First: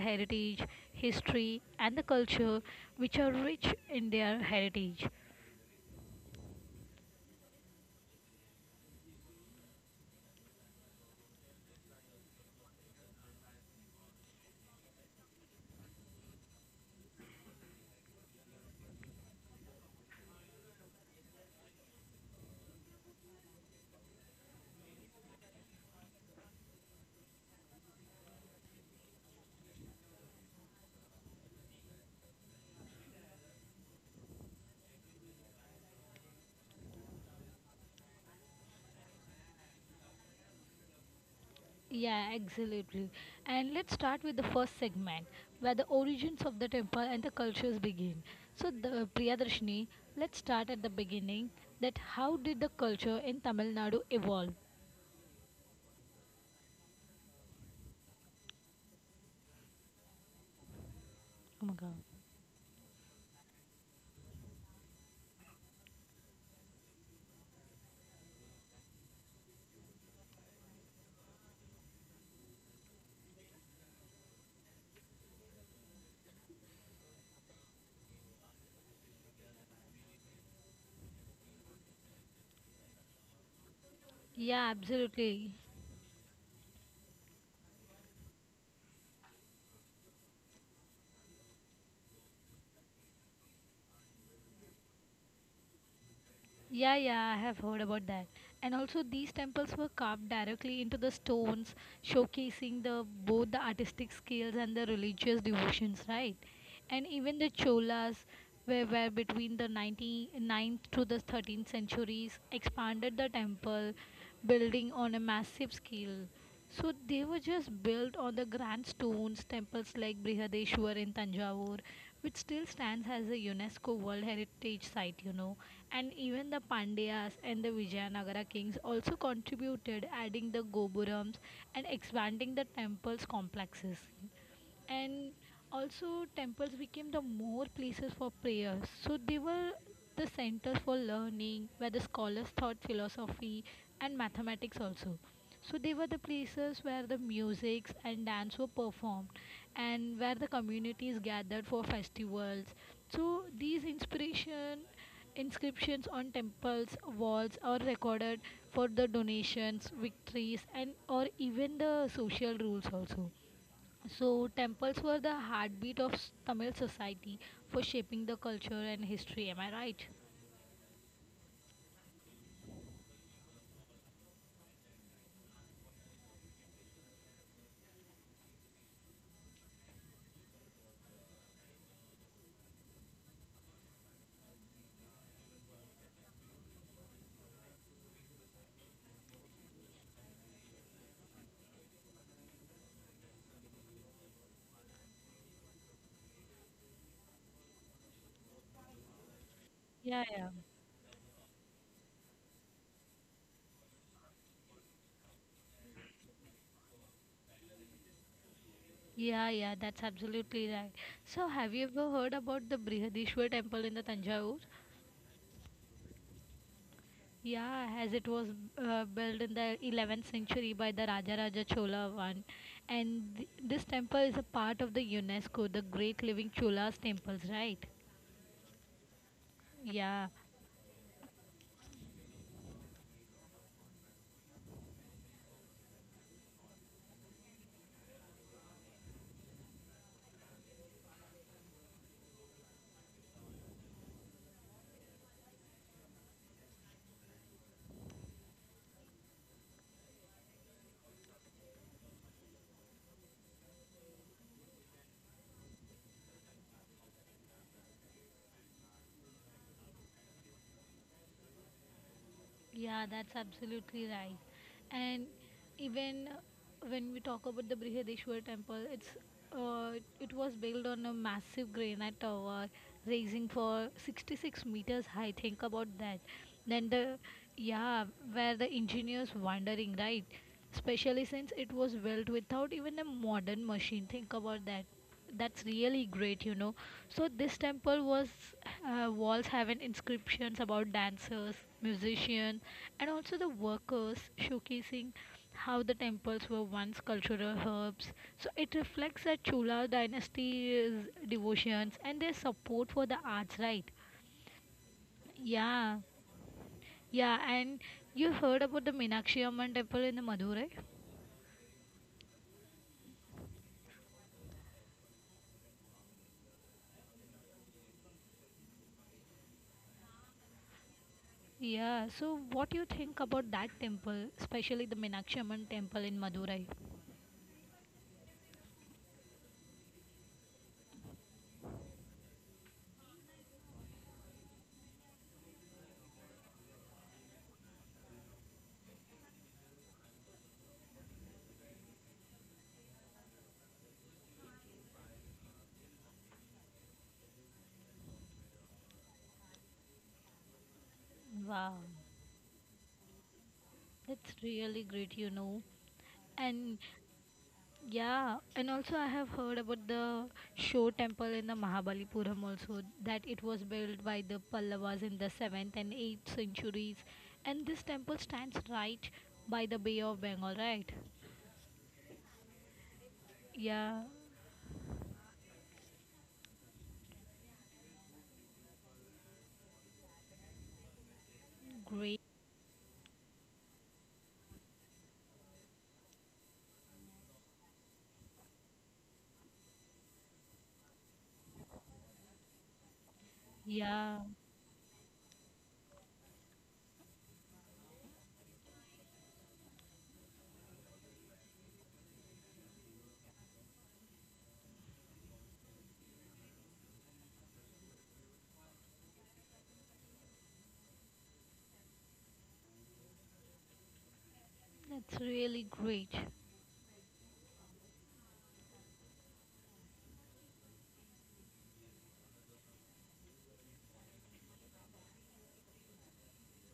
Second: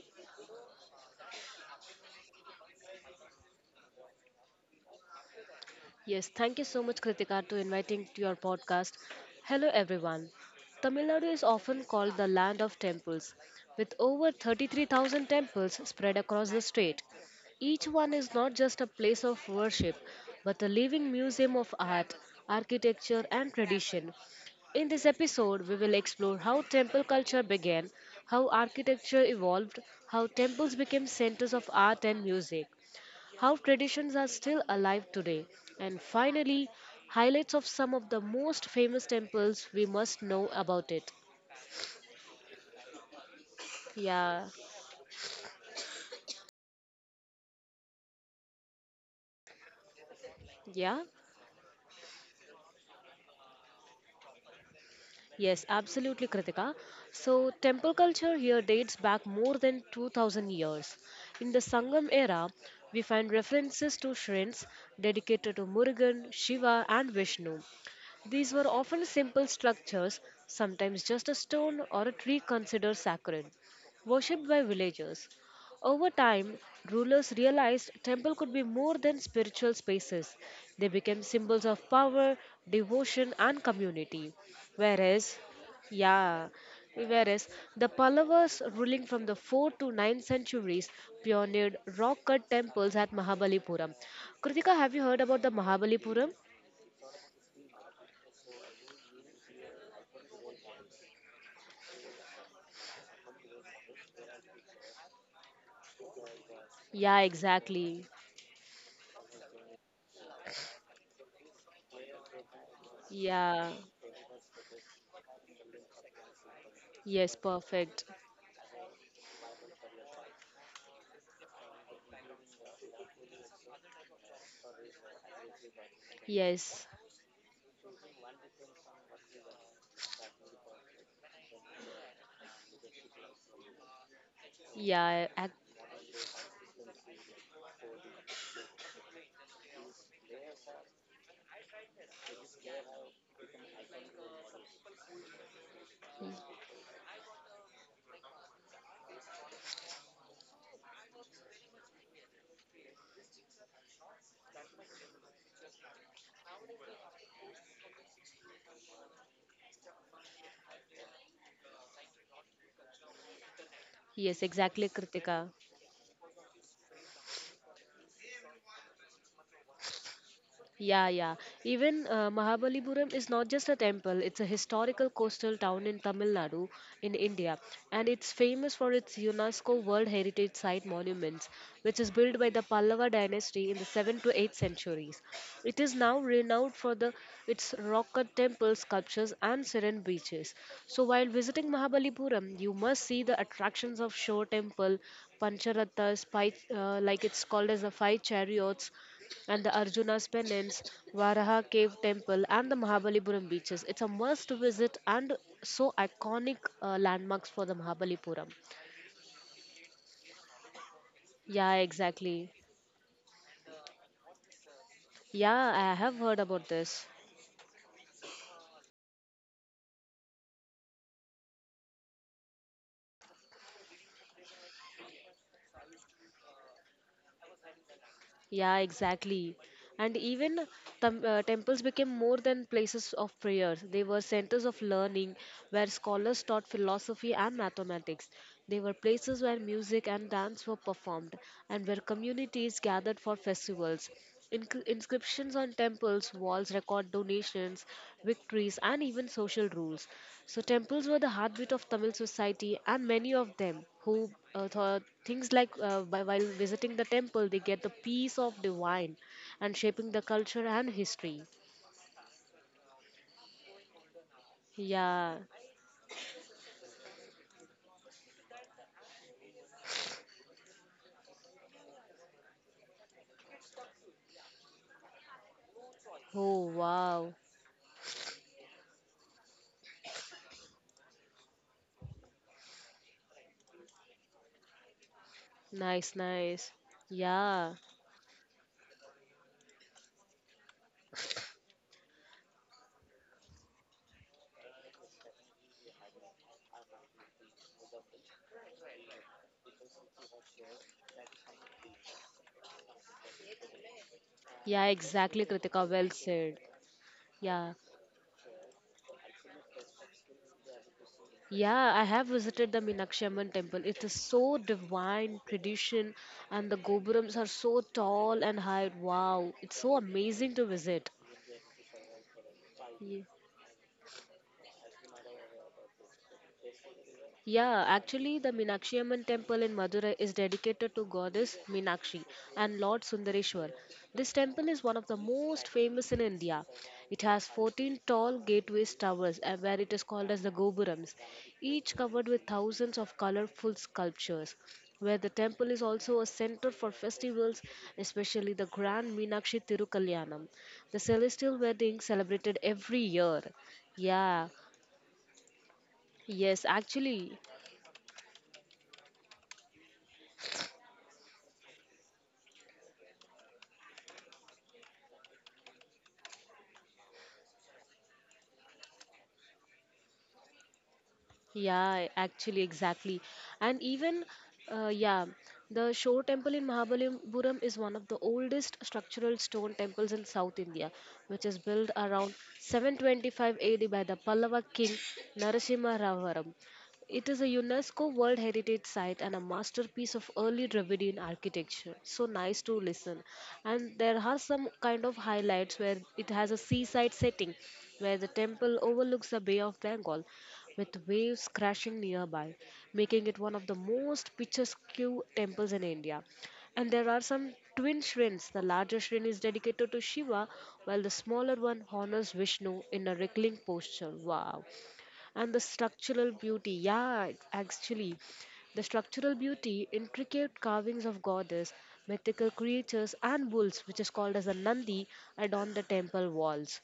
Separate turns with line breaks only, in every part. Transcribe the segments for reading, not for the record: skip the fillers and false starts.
heritage, history, and the culture which are rich in their heritage.
Yes, thank you so much, Kritika, to inviting to your podcast. Hello, everyone. Tamil Nadu is often called the land of temples, with over 33,000 temples spread across the state. Each one is not just a place of worship, but a living museum of art, architecture, and tradition. In this episode, we will explore how temple culture began, how architecture evolved, how temples became centers of art and music, how traditions are still alive today, and finally, highlights of some of the most famous temples we must know about it.
Yeah, absolutely. And let's start with
Yeah,
the first segment, where the origins of the temple and the cultures begin. So, Priyadarshini, let's start at the
yeah.
beginning. That how did the culture in Tamil Nadu evolve?
Yes, absolutely, Kritika. So, temple culture here dates back more than 2000 years. In the
Oh my God.
Sangam era, we find references to shrines dedicated to Murugan, Shiva, and Vishnu. These were often simple structures, sometimes just a stone or a tree considered sacred, worshipped by villagers. Over time, rulers realized temple could be more than spiritual spaces. They became symbols of power, devotion, and community.
Yeah,
Whereas,
absolutely.
yeah, whereas the Pallavas ruling from the 4th to 9th centuries pioneered rock cut temples at Mahabalipuram. Kritika, have you heard about the Mahabalipuram?
Yeah, yeah, I have heard about that. And also, these temples were carved directly into the stones, showcasing the both the artistic skills and the religious devotions, right? And
Yeah,
even the
exactly.
Cholas, where were between the ninth to the 13th centuries, expanded the
Yeah,
temple, building on a massive scale. So they
yes,
were just
perfect.
built on the grand stones, temples like Brihadeshwar in Tanjavur, which still stands as a UNESCO World Heritage Site, you know, and even the
Yes,
Pandyas and the Vijayanagara kings also contributed, adding the Gopurams and expanding the temple's complexes.
yeah,
And
ac-
also temples became the more places for prayers, so they were the centers for learning where the scholars taught philosophy and mathematics also. So they were the places where the musics and dance were performed and where the communities gathered for festivals. So these inspiration inscriptions on temples walls are recorded for the donations, victories, and or even the social rules also.
yes,
So,
exactly,
temples were the
Kritika.
heartbeat of Tamil society for shaping the culture and history. Am I right?
Yeah, yeah. Even Mahabalipuram is not just a temple, it's a historical coastal town in Tamil Nadu in India. And it's famous for its UNESCO World Heritage Site monuments, which is built by the Pallava dynasty in the 7th to 8th centuries. It is now renowned for the its rock cut temple sculptures and serene beaches. So while visiting Mahabalipuram, you must see the attractions of Shore Temple, Pancharathas, five, like it's called as the five chariots, and the Arjuna's
Yeah, yeah.
Penance, Varaha Cave Temple, and the Mahabalipuram beaches. It's a must visit and so iconic landmarks for the Mahabalipuram.
Yeah, yeah, that's absolutely right. So,
Yeah,
have you ever heard
exactly.
about the Brihadishwar temple in the Tanjavur?
Yeah, I have heard about this.
Yeah, as it was built in the 11th century by the Raja Raja Chola one. And this temple is a part of the UNESCO, the Great Living Cholas Temples, right?
Yeah, exactly. And
Yeah.
even temples became more than places of prayers. They were centers of learning where scholars taught philosophy and mathematics. They were places where music and dance were performed and where communities gathered for festivals. Inscriptions on temples' walls record donations, victories, and even social rules. So, temples were the heartbeat of Tamil society, and many of them who thought things like while visiting the temple they get the peace of divine and shaping the culture and history.
Yeah, that's absolutely right. And
Yeah
even when we talk about the Brihadeshwar temple, uh, it was built on a massive granite tower, raising for 66 meters high. Think about that.
oh
Then
wow
yeah, where the engineers wondering, right? Especially since it was built without even a modern machine. Think about that. That's
nice
really great, you
nice
know. So this
yeah
temple was walls having inscriptions about dancers, musicians, and also the workers, showcasing how the temples were once cultural hubs. So it reflects the Chola dynasty's devotions and their support for the arts, right?
yeah exactly kritika
Yeah,
well said
yeah.
yeah
And you heard about the Meenakshi Amman temple in the Madurai?
yeah I have visited the Meenakshi Amman temple. It is so divine tradition and the gopurams are so tall and high. Wow, it's so amazing to visit.
Yeah. So what do you think about that temple, especially the Meenakshi Amman temple in Madurai?
Yeah, actually, the Meenakshi Amman temple in Madurai is dedicated to goddess Meenakshi and Lord Sundareshwar. This temple is one of the most famous in India. It has 14 tall gateways towers, where it is called as the Gopurams, each covered with thousands of colorful sculptures. Where the temple is also a center for festivals, especially the Grand Meenakshi Tirukalyanam, the celestial
Wow,
wedding celebrated every year.
that's
Yeah,
really great, you know.
yes,
And
actually,
yeah, and also I have heard about the Show Temple in the Mahabalipuram also, that it was built by the Pallavas in the 7th and 8th centuries. And this temple stands right by the Bay of Bengal, right?
Yeah, actually, exactly. And
Yeah,
even, uh, yeah, the Shore Temple in Mahabalipuram is one of the oldest structural stone temples in South India, which is built
great.
around 725 AD by the Pallava king Narasimha Ravaram. It is a UNESCO World Heritage Site and a masterpiece of early Dravidian architecture. So nice to listen. And there
Yeah,
are some kind of highlights where it has a seaside setting where the temple overlooks the Bay of Bengal with waves crashing nearby, making it one of the most picturesque temples in India. And there are some twin shrines. The larger shrine is dedicated to Shiva, while the smaller one honors Vishnu in a wriggling posture. Wow.
that's
And the
really great.
structural beauty. Yeah, actually. The structural beauty, intricate carvings of goddess, mythical creatures, and bulls, which is called as a Nandi, adorn the temple walls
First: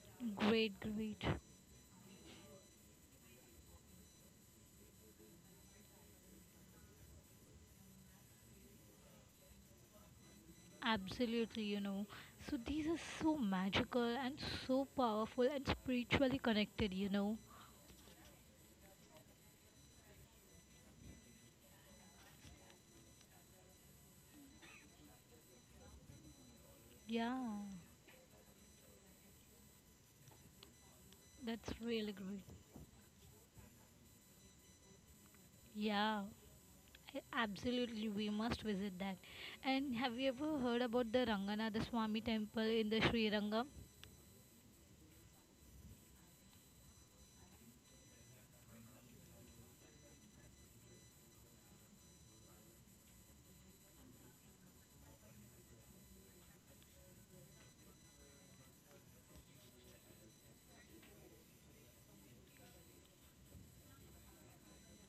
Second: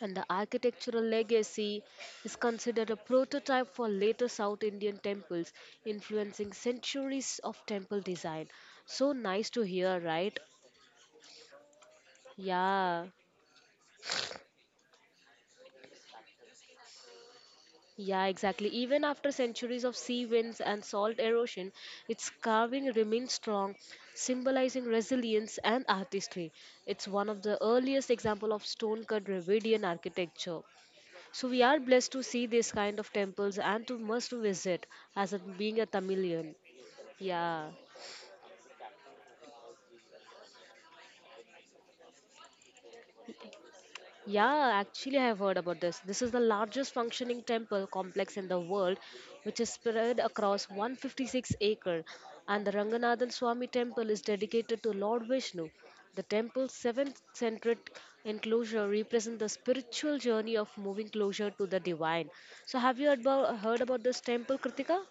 and the
Great,
architectural
great.
legacy is considered a prototype for later South Indian temples, influencing centuries of temple design. So nice to hear, right?
Absolutely, you know. So these are
Yeah.
so magical and so powerful and spiritually connected, you know.
Yeah, exactly. Even after centuries of sea winds and salt erosion, its carving remains strong, symbolizing resilience and artistry. It's one of the
Yeah,
earliest example of stone-cut Dravidian architecture. So we
that's
are
really
blessed to
great.
see this kind of temples and to must visit as a, being a
Yeah,
Tamilian. Yeah.
absolutely. We must visit that. And have you ever heard about the Ranganatha Swami temple in the Sri Rangam?
Yeah, actually I have heard about this. This is the largest functioning temple complex in the world which is spread across 156 acre and the Ranganathan Swami temple is dedicated to Lord Vishnu. The temple's seven-centric enclosure represents the spiritual journey of moving closer to the divine. So have you heard about this temple, Kritika?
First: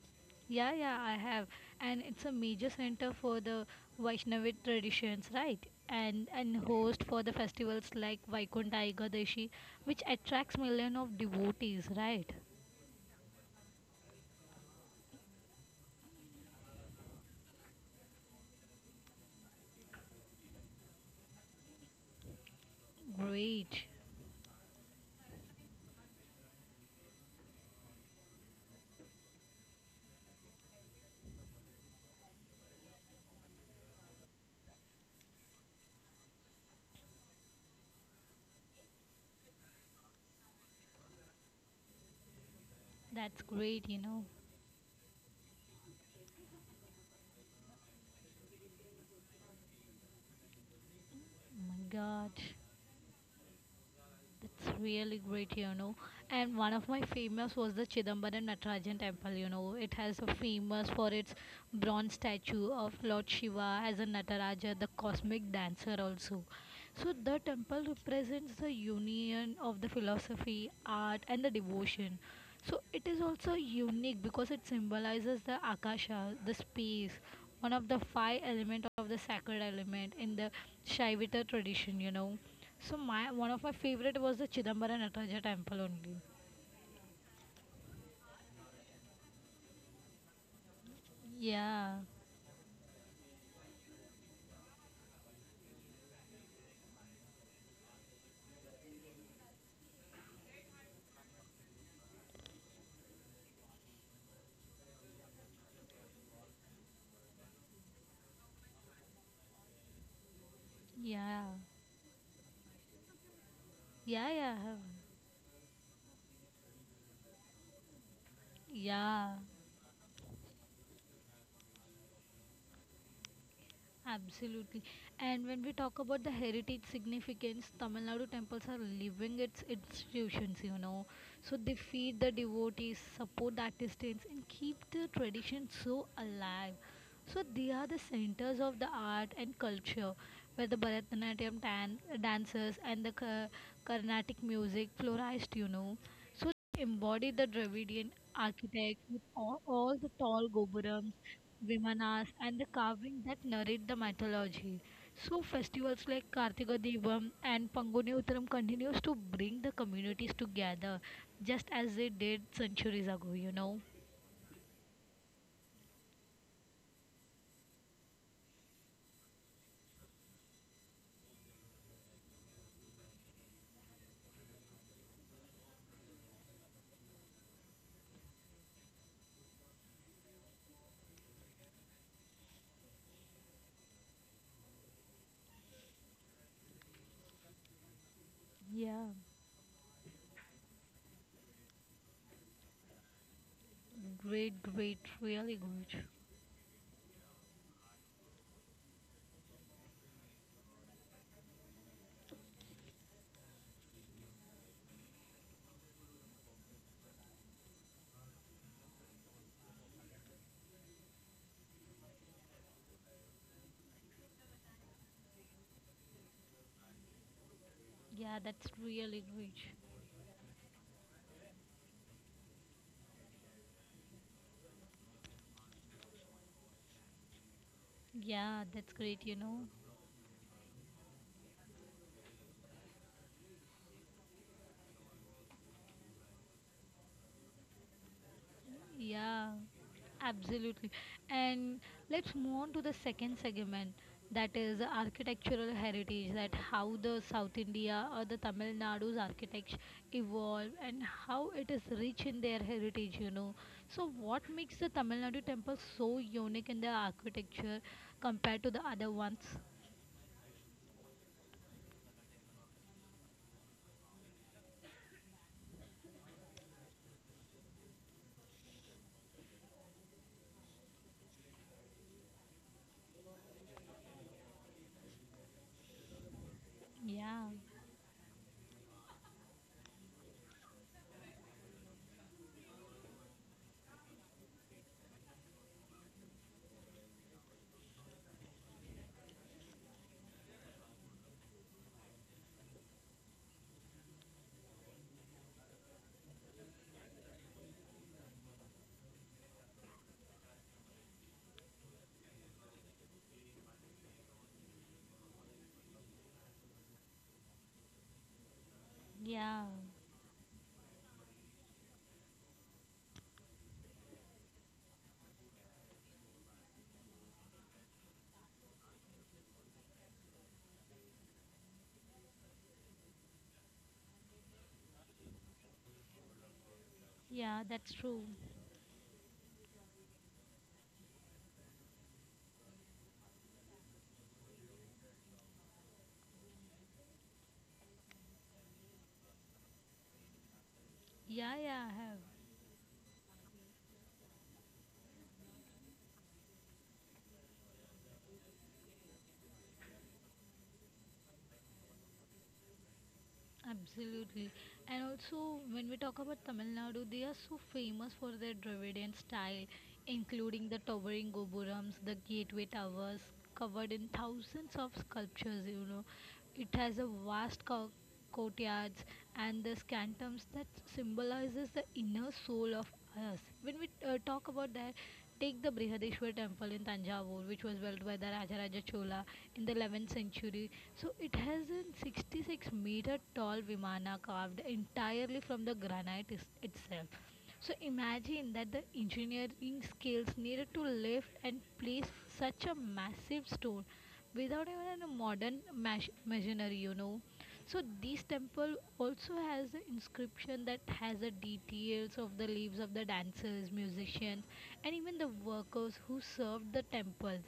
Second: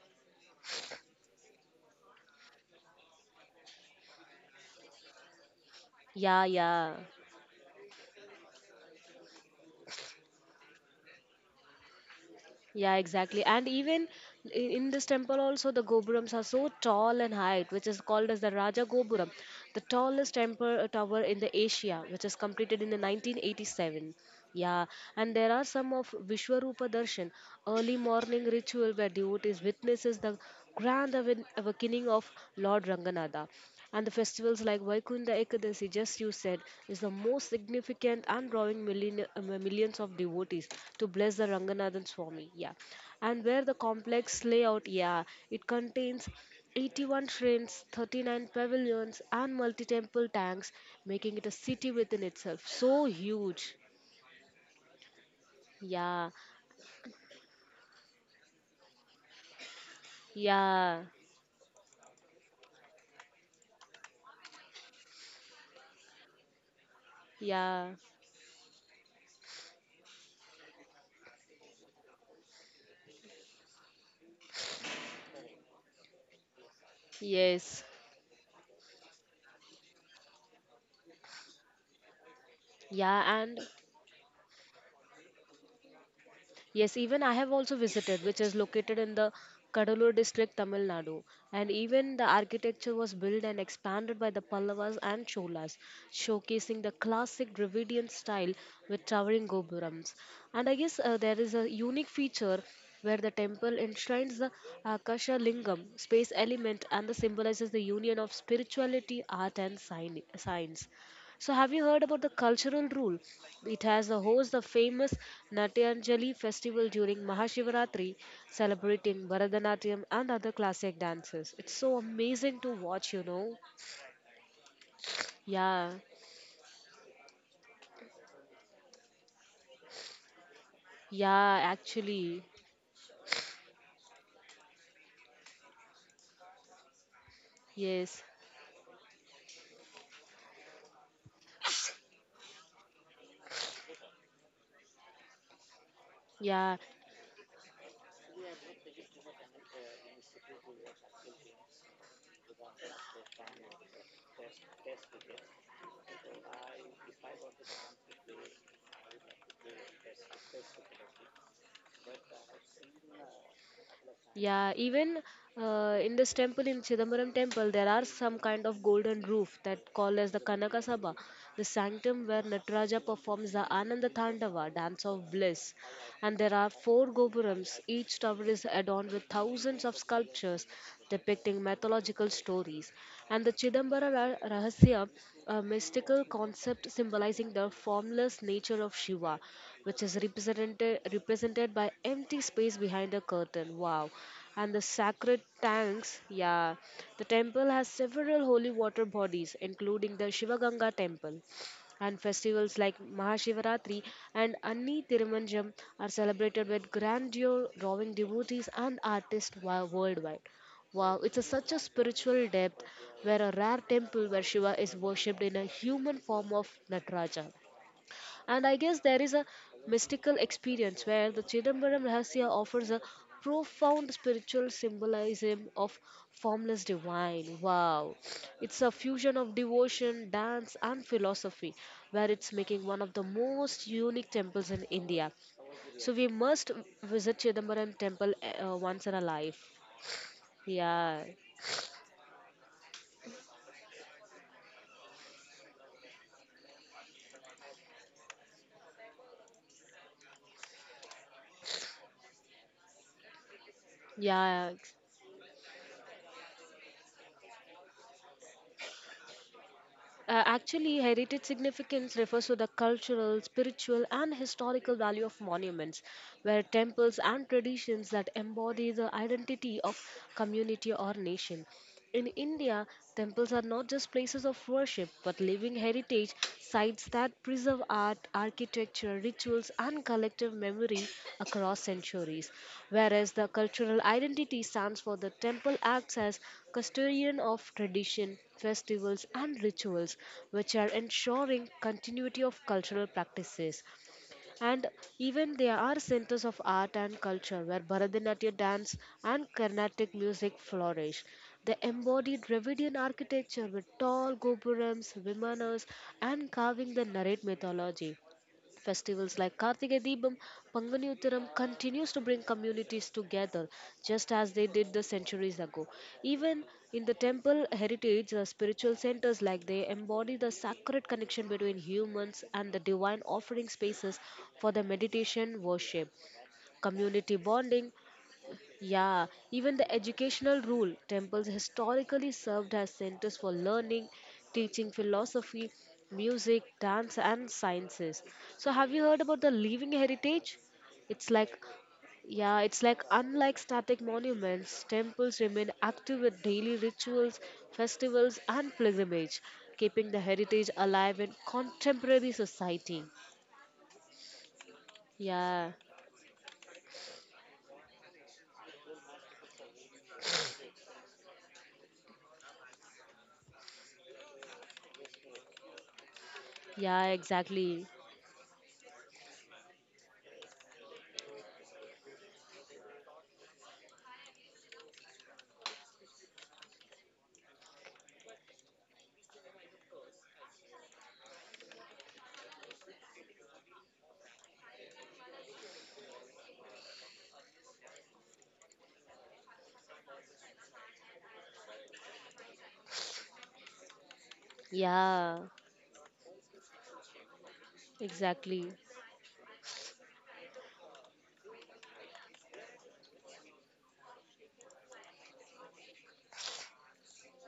Yeah, yeah, I have. And it's a major center for the Vaishnavic traditions, right? And
Yeah,
and
yeah.
host for the festivals like Vaikuntha Ekadashi, which attracts millions of devotees, right?
Yeah, exactly. And even i- in this temple also the gopurams are so tall and height, which is called as the Raja Gopuram, the tallest temple tower in the Asia, which is completed in the
Great.
1987. Yeah, and there are some of Vishwarupa Darshan, early morning ritual where devotees witnesses the grand awakening of Lord Ranganatha. And the festivals like Vaikunta Ekadashi, just you said, is the most significant and drawing millions of devotees to bless the Ranganathan Swami. Yeah.
That's
And where the
great, you know.
complex layout, yeah, it contains 81 shrines, 39 pavilions, and multi temple tanks, making it a
Oh my
city within
God.
itself. So huge.
It's really great, you know.
Yeah.
And one of my famous was the Chidambaram Natarajan temple, you know. It has a famous
Yeah.
for its bronze statue of Lord Shiva as a Nataraja, the cosmic dancer also. So the temple
Yeah.
represents the union of the philosophy, art, and the devotion. So it is also unique because it symbolizes the akasha, the space, one of
Yes.
the five element of the sacred element in the Shaivita tradition, you know. So my
Yeah,
one of
and
my favorite was the Chidambara Nataraja temple only.
Yes, even I have also visited, which is located in the Kadalur district, Tamil Nadu. And
Yeah,
even the architecture was built and expanded by the Pallavas and Cholas, showcasing the classic Dravidian style with towering gopurams. And I guess there is a unique feature where the temple enshrines the Akasha Lingam, space element, and the symbolizes the union of spirituality, art, and science.
yeah,
So, have you heard about the cultural rule? It has
yeah,
a
yeah,
host
I
the
have-
famous Natyanjali festival during Mahashivaratri,
yeah.
celebrating Bharatanatyam and other classic dances. It's so amazing to watch, you know.
Absolutely. And when we talk
Yeah,
about the heritage significance, Tamil Nadu temples are living its institutions, you know. So
yeah,
they feed the
actually,
devotees, support the artisans, and keep the tradition so alive. So they are the
yes,
centers of the art and culture, where the dancers and the Carnatic music flourished, you know. So they
yeah.
embody the Dravidian architect with all the tall gopurams, Vimanas, and the carving that narrate the mythology. So festivals like Kartika Devam and Panguni Uttaram continues to bring the communities together, just as they did centuries ago, you know.
Yeah, even in this temple, in Chidambaram temple, there are some kind of golden roof that called as the Kanaka Sabha, the sanctum where Nataraja performs the Ananda Tandava, dance of bliss. And there are four gopurams. Each tower is adorned with thousands of sculptures depicting mythological stories. And the Rahasya, a mystical concept symbolizing the formless nature of
Yeah.
Shiva, which is represented by empty space behind a curtain. Wow.
Great,
And the
great,
sacred
really great.
tanks, yeah. The temple has several holy water bodies, including the Shivaganga temple and festivals like Mahashivaratri and Anni Thirumanjam are celebrated with grandeur, drawing devotees and artists worldwide. Wow, it's a, such a spiritual depth where a rare temple where Shiva is worshipped in a human form of Nataraja.
Yeah,
And
that's
I guess there
really
is a
great.
mystical experience where the Chidambaram Rahasya offers a profound spiritual symbolism of formless divine. Wow.
Yeah,
It's a
that's great, you
fusion of
know.
devotion, dance, and philosophy, where it's making one of the most unique temples in India. So we must visit Chidambaram temple once in a
Yeah,
life.
absolutely.
Yeah.
And let's move on to the second segment, that is architectural heritage, that how the South India or the Tamil Nadu's architects evolve and how it is rich in their heritage, you know. So what makes
Yeah,
the Tamil Nadu temple so unique in their architecture compared to the other ones?
Actually, heritage significance refers to the cultural, spiritual, and historical value of monuments, where temples and traditions that embody the identity of community or nation. In India, temples are not just places of worship but living heritage sites
Yeah,
that preserve art, architecture, rituals, and collective memory across centuries. Whereas the cultural identity stands for the temple acts as custodian of tradition, festivals, and rituals, which are ensuring continuity of cultural practices and even there are centers of art and culture where Bharatanatyam dance and Carnatic music flourish. They embodied Dravidian architecture with tall gopurams, vimanas, and carving that narrate mythology. Festivals like
yeah,
Karthika Deepam, Pangani Uttaram continues to bring communities together, just as they did the centuries ago. Even in the temple heritage, the spiritual centers like they embody the sacred connection between humans and the divine offering spaces for the meditation worship, community
yeah, that's
bonding,
true.
yeah, even the educational rule. Temples historically served as centers for learning, teaching philosophy, music, dance, and sciences. So, have you heard about the living heritage? It's
Yeah,
like,
yeah, I have.
yeah, it's like unlike static monuments, temples remain active with daily rituals, festivals, and pilgrimage, keeping the heritage alive in contemporary society.
Absolutely. And also,
Yeah,
when we talk about Tamil Nadu, they are so famous for their Dravidian style, including the towering gopurams, the gateway towers, covered in thousands of sculptures, you know. It has a
yeah, exactly.
courtyards and the scantums that symbolizes the inner soul of yes. When we talk about that, take the Brihadeshwar temple in Tanjavur, which was built by the Rajaraja Chola in the 11th century. So it has a 66-meter tall Vimana carved entirely from the itself. So imagine that the engineering skills needed to lift and place such a massive stone without even a
Yeah,
modern machinery, you know. So this
exactly.
temple also has an inscription that has the details of the lives of the dancers, musicians, and even the workers who served the temples.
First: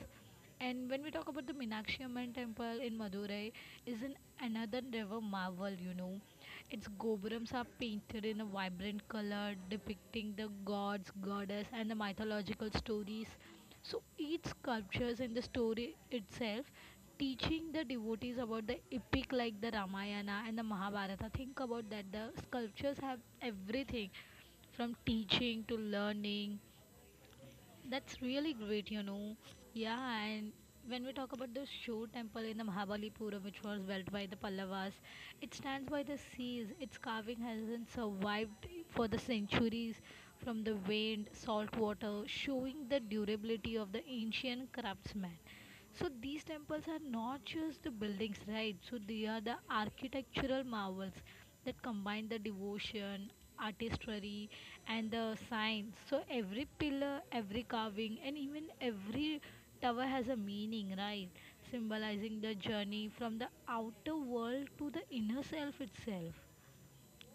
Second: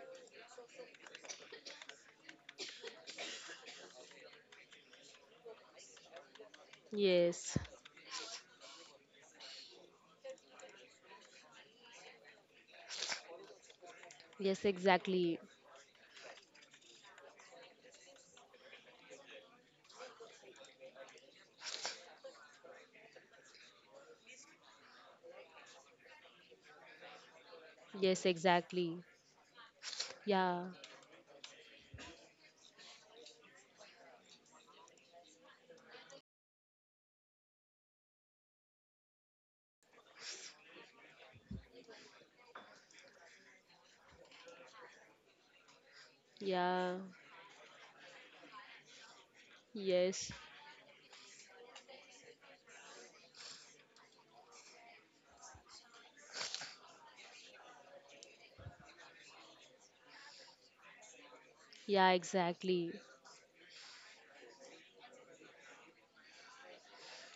And when we talk about the Meenakshi Amman temple in Madurai, is an another river marvel, you know. Its gobrams
Yes.
are painted in a vibrant color, depicting the gods, goddess, and the mythological stories. So each
Yes,
sculptures in
exactly.
the story itself, teaching the devotees about the epic like the Ramayana and the Mahabharata. Think about that. The sculptures have everything from teaching to learning. That's
Yes,
really great,
exactly.
you know. Yeah, and
Yeah.
when we talk about the Shiv temple in the Mahabalipuram, which was built by the Pallavas, it stands by the seas. Its carving hasn't survived for the centuries from the wind, salt water, showing the durability of the ancient craftsman. So these temples
Yeah.
are not just the buildings, right? So they are the
Yes.
architectural marvels that combine the devotion, artistry, and the science. So every pillar, every carving, and even every tower has a meaning, right?
Yeah,
Symbolizing the
exactly.
journey from the outer world to the inner self itself.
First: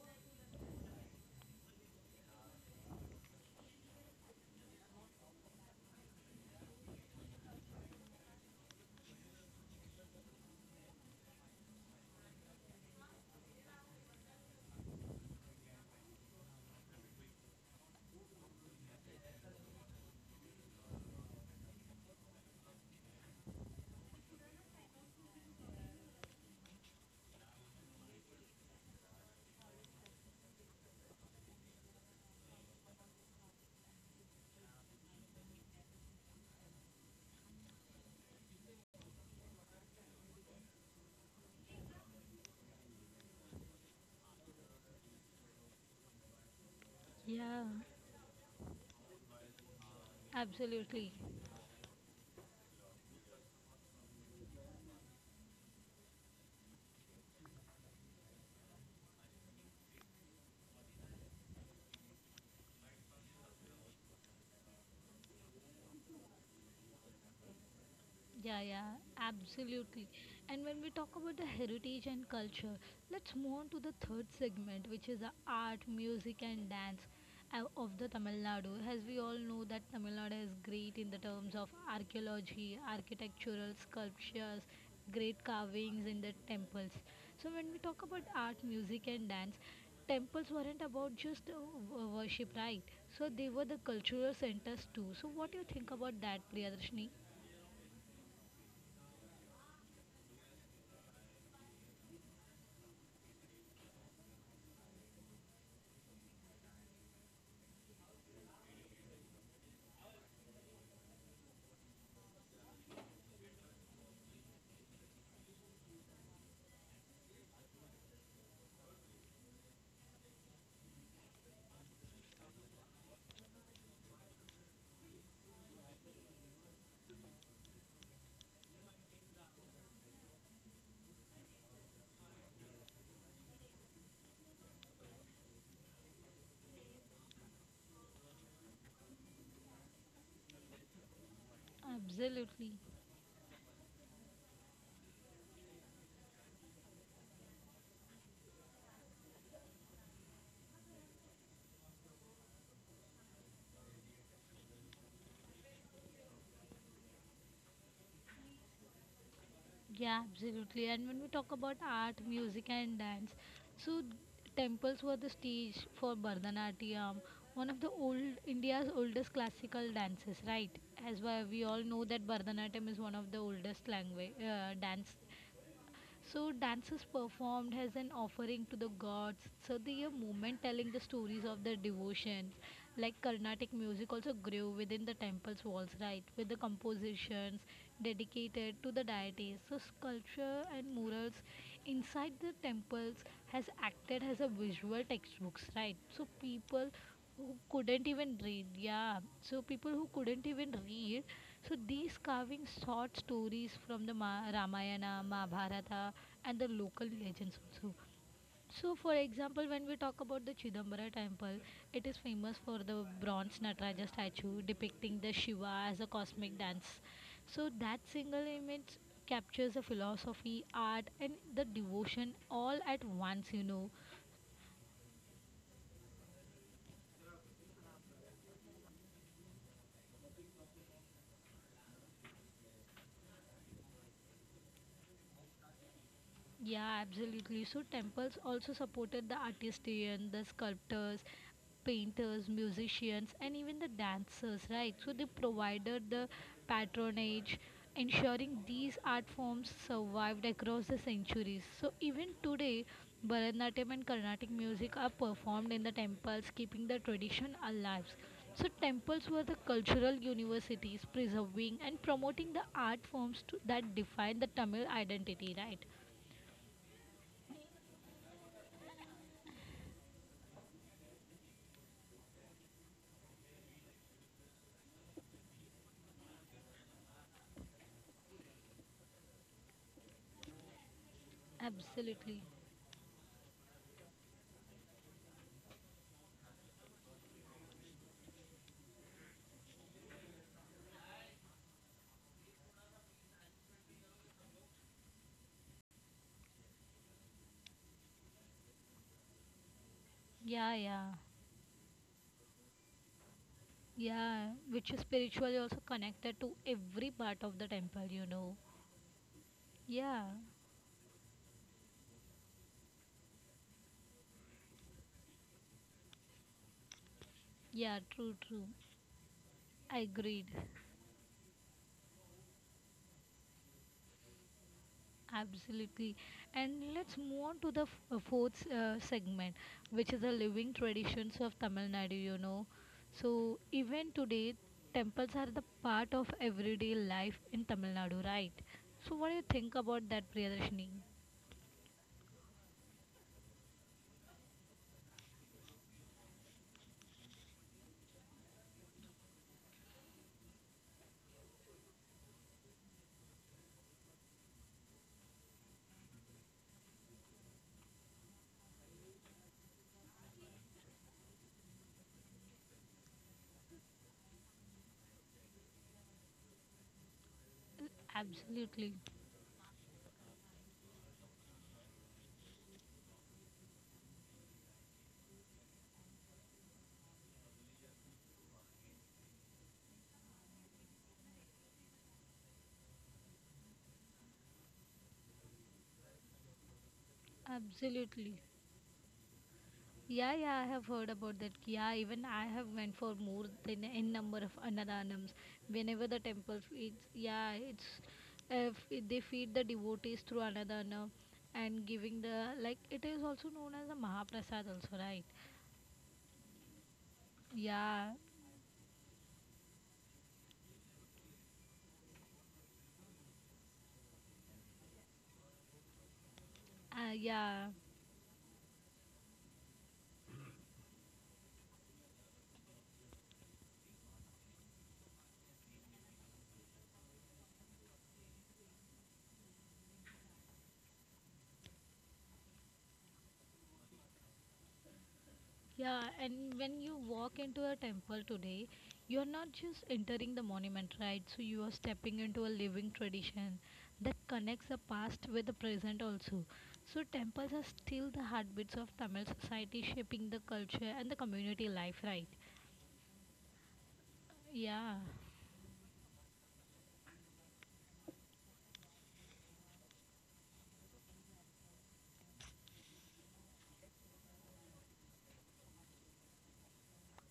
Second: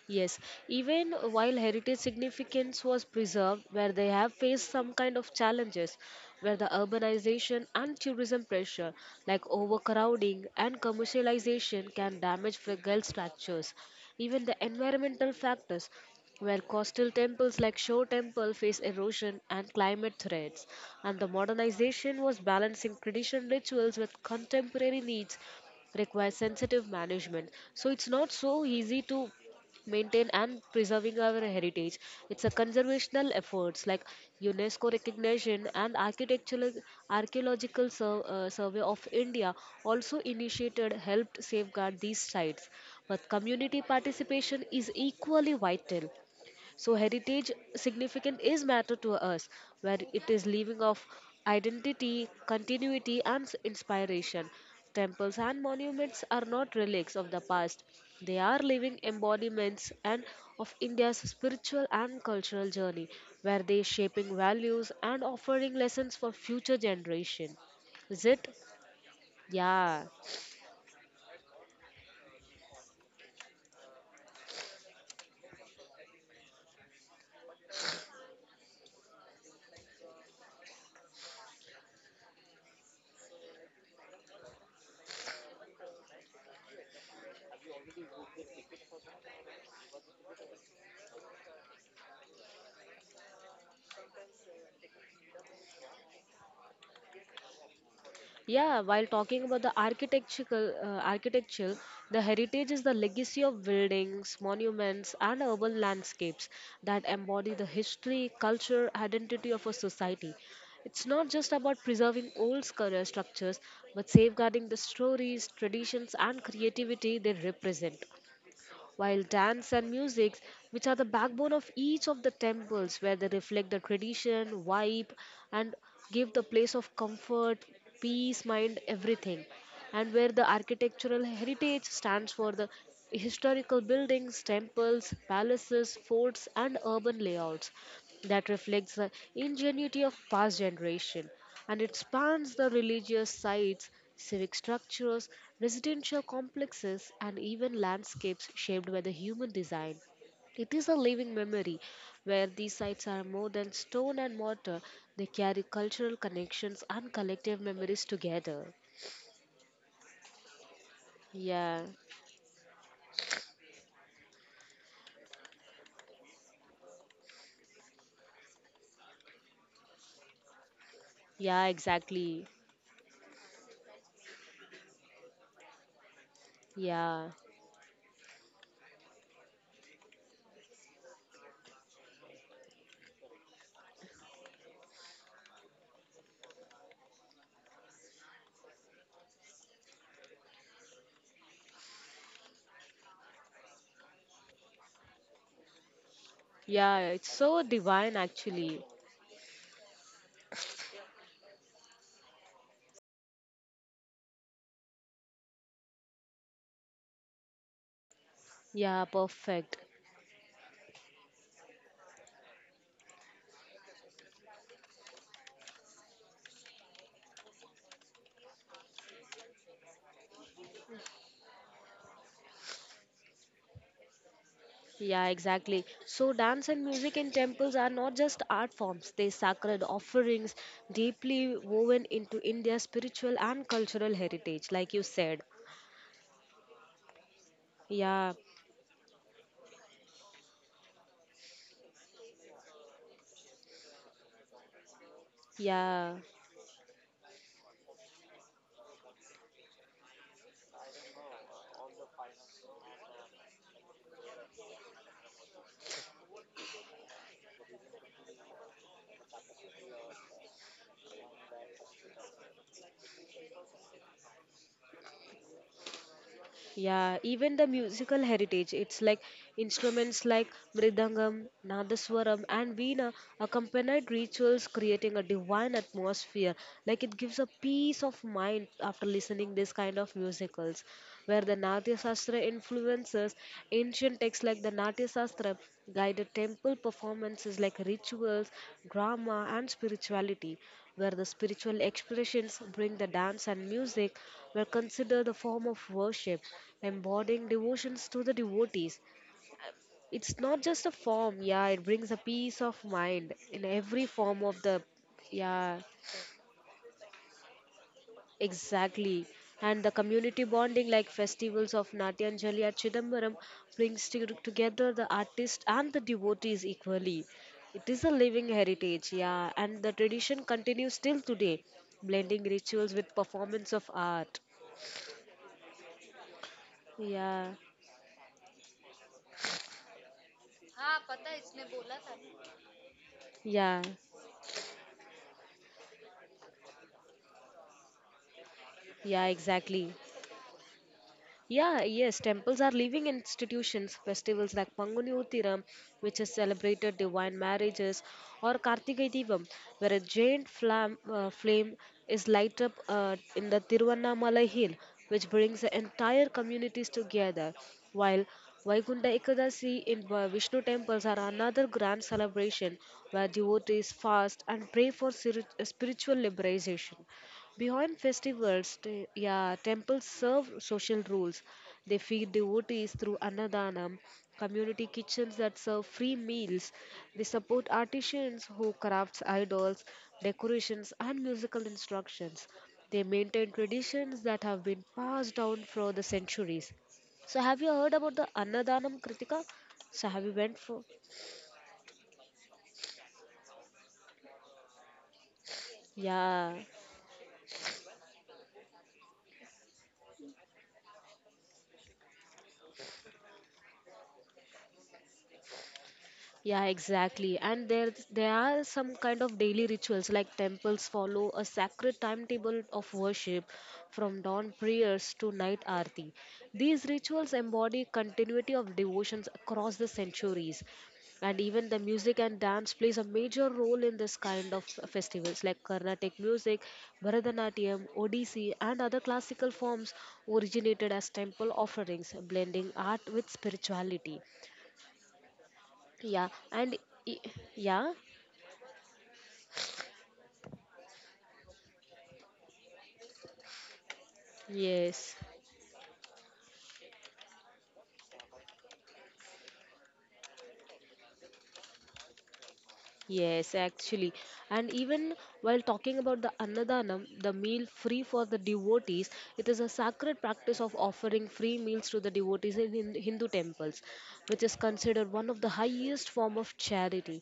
Yes, even while heritage significance was preserved, where they have faced some kind of challenges, where the urbanization and tourism pressure, like overcrowding and commercialization, can damage fragile structures. Even the environmental factors, where coastal temples like Shore Temple face erosion and climate threats, and the modernization was balancing traditional rituals with contemporary needs requires sensitive management so it's not so easy to maintain and preserving our heritage. It's a conservational efforts like UNESCO recognition and architectural survey of India also initiated helped safeguard these sites. But community participation is equally vital. So heritage
Yeah,
significant is matter to us, where it is leaving of
absolutely.
identity, continuity, and inspiration. Temples and monuments are not relics of the past; they are living embodiments and of India's spiritual and cultural journey, where they shaping values and offering lessons for future generation. Is it?
Yeah, yeah, absolutely.
Yeah.
And when we talk about the heritage and culture, let's move on to the third segment, which is the art, music, and dance of the Tamil Nadu. As we all know, that Tamil Nadu is great in the terms of archaeology, architectural sculptures, great carvings in the temples. So when we talk about art, music, and dance, temples weren't about just worship, right? So they were the cultural centers too. So what do you think about that, Priyadarshini?
Yeah, while talking about the architectural architecture, the heritage is the legacy of buildings, monuments, and urban landscapes that embody the history, culture, identity of a society. It's not just about preserving structures, but safeguarding the stories, traditions, and creativity they represent while dance and music, which are the backbone of each of the temples, where they reflect the tradition, vibe, and give the place of comfort, peace, mind, everything. And where the architectural heritage stands for the historical buildings, temples, palaces, forts, and urban layouts that reflects the ingenuity of past generation and it spans
Absolutely.
the religious sites, civic structures, residential complexes, and even landscapes shaped by the human design. It is a living memory where these sites are more than stone and mortar, they carry cultural connections and collective memories together.
Yeah, absolutely. And when we talk about
Yeah,
art, music, and dance, so temples were the stage for Bharatanatyam, one of the old India's oldest classical dances, right? As well, we
yeah,
all know that
exactly.
Bharatanatyam is one of the oldest language dance. So dances
Yeah,
performed as an offering to the gods. So they are movement telling the stories of their devotion. Like Carnatic music also grew within the temple's walls, right? With the compositions dedicated to the deities. So sculpture and murals inside the temples has acted as a visual textbooks, right? So
yeah, it's so divine actually.
people who couldn't even read, so these carvings sought stories from the Ramayana, Mahabharata, and the local legends also. So,
Yeah,
for example,
perfect.
when we talk about the Chidambara temple, it is famous for the bronze Nataraja statue depicting the Shiva as a cosmic dance. So, that single image captures the philosophy, art, and the devotion all at once, you know.
Yeah, exactly. So, dance and music in temples are not just art forms, they sacred offerings deeply woven into India's spiritual and cultural heritage, like you said.
Yeah, absolutely. So
Yeah,
temples also supported the artists, the sculptors, painters, musicians, and even the dancers, right? So they provided
yeah.
the patronage, ensuring these art forms survived across the centuries. So even today, Bharatanatyam and Carnatic music are performed in the temples, keeping the tradition alive. So temples were the cultural universities, preserving and promoting the art forms to, that define the Tamil identity, right?
Yeah, even the musical heritage. It's like instruments like mridangam, nadaswaram, and veena accompanied rituals, creating a divine atmosphere. Like it gives a peace of mind after listening this kind of musicals, where the Natya Shastra
Absolutely.
influences ancient texts like the Natya Shastra guided temple performances like rituals, drama, and spirituality, where the spiritual expressions bring the dance and music were considered a form of worship, embodying devotions to the devotees. It's not
Yeah,
just a
yeah.
form, yeah, it brings a peace of mind in every form
Yeah,
of the,
which is spiritually also
yeah,
connected to every part of the temple, you know.
exactly. And the
Yeah,
community bonding, like festivals of Natyanjali at Chidambaram, brings together the artist and the devotees equally. It
yeah,
is a
true,
living
true.
heritage, yeah, and the
Agreed.
tradition continues till today, blending rituals with performance of art.
Absolutely. And let's move on
Yeah,
to the fourth segment, which is the living traditions of Tamil Nadu, you know. So,
yeah.
even today, temples are the part of everyday life in Tamil Nadu, right? So, what do
Yeah,
you think
exactly.
about that, Priyadashini?
Yeah, yes, temples are living institutions. Festivals like Panguni Uthiram, which is celebrated divine marriages, or Kartike Deepam, where a giant flame is light up in the Tiruvannamalai hill, which brings the entire communities together. While Vaikunta Ekadasi in Vishnu temples are another grand celebration where devotees fast and pray for spiritual liberation. Beyond festivals,
Absolutely.
yeah, temples serve social roles. They feed devotees through annadanam, community kitchens that serve free meals. They support artisans who crafts idols, decorations, and musical instructions. They maintain traditions that have been passed down for the centuries. So, have you heard about the
Absolutely.
annadanam, Kritika? So, have
Yeah,
you
yeah,
went
I have
for?
heard about that. Yeah, even I have went for more than n number of annadanams. Whenever the temple,
Yeah.
it's yeah, it's they feed the devotees through annadana and giving the like it is also known as a mahaprasad also, right?
Yeah, exactly. And there
Yeah,
there are some kind of daily rituals like temples follow a sacred timetable of worship from dawn prayers to night aarti. These rituals
yeah.
embody continuity of devotions across the centuries. And even the music and dance plays a major role in this kind of festivals like Carnatic music, Bharatanatyam, Odissi and other classical forms originated as temple offerings, blending art with spirituality.
Yeah,
Yeah,
and when
and
you
e-
walk into a
yeah,
temple today, you're not just entering the monument, right? So you are stepping into a living tradition that connects the
yes,
past with the present also. So temples are still the heartbeats of Tamil society, shaping the culture and the community life, right?
yes, actually. And
Yeah,
even while talking about the Annadanam, the meal free for the devotees, it is a sacred practice of offering free meals to the devotees in Hindu temples, which is considered one of the highest form of charity.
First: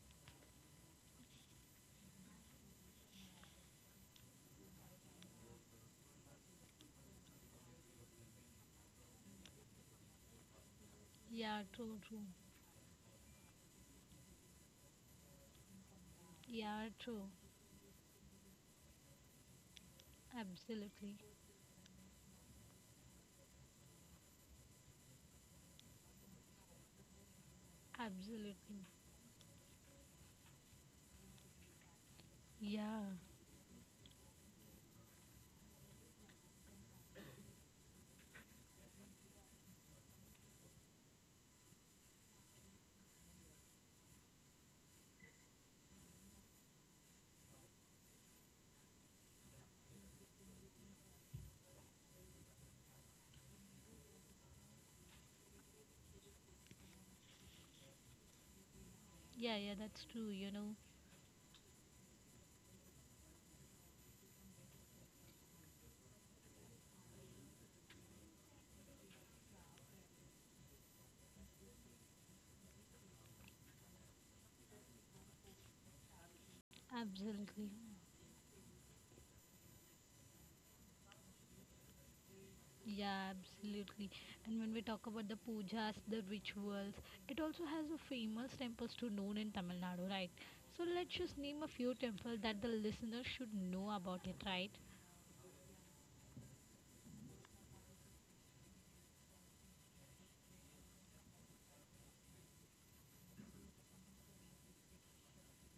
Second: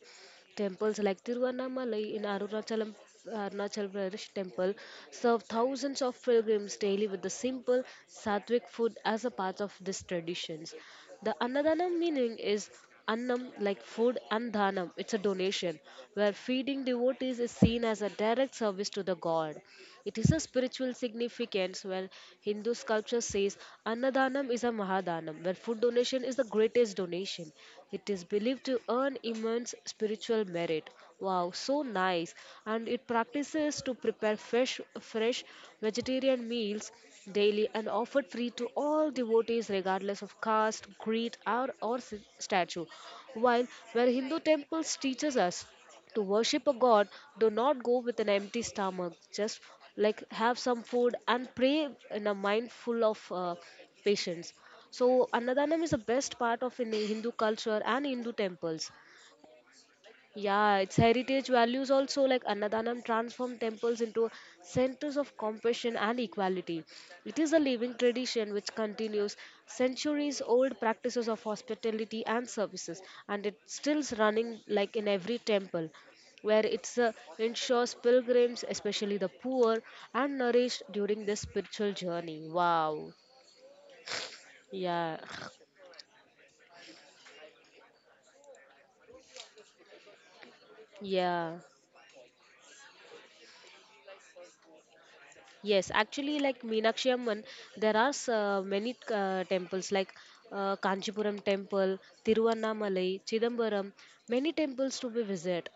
Temples like Tiruvannamalai in Arunachalam, Arunachal Pradesh temple serve thousands of pilgrims daily with the simple sattvic food as a part of these traditions. The
yeah, true,
Annadanam
true.
meaning is Annam like food and Dhanam, it's a donation, where feeding
Yeah, true.
devotees is seen as a direct service to the god. It is a spiritual
Absolutely.
significance where Hindu sculpture says Annadanam is a Mahadanam, where food donation is the greatest donation. It is
Absolutely.
believed to earn immense spiritual merit. Wow, so nice. And it
Yeah,
practices to prepare fresh vegetarian meals daily and offered free to all devotees regardless of caste, creed, or statue. While where Hindu temples teaches us to worship a god do not go with an empty stomach just like have some food and pray in a mind full of patience so annadaanam is the best part of in hindu culture and hindu temples
yeah, yeah, that's true, you know.
yeah, its heritage values also like Annadanam transform temples into centers of compassion and equality. It is a living tradition which continues centuries old practices of hospitality and services and it's still running like in every temple where it
Absolutely.
ensures pilgrims, especially the poor, are nourished during this spiritual journey. Wow.
Yeah, absolutely. And when we talk
Yeah.
about the pujas, the rituals, it also has a famous temples to known in Tamil Nadu, right? So let's just
Yeah.
name a few temples that the listeners should know about it, right?
Yes, actually, like Meenakshi Amman, there are many temples like Kanchipuram temple, Tiruvannamalai, Chidambaram, many temples to be visit.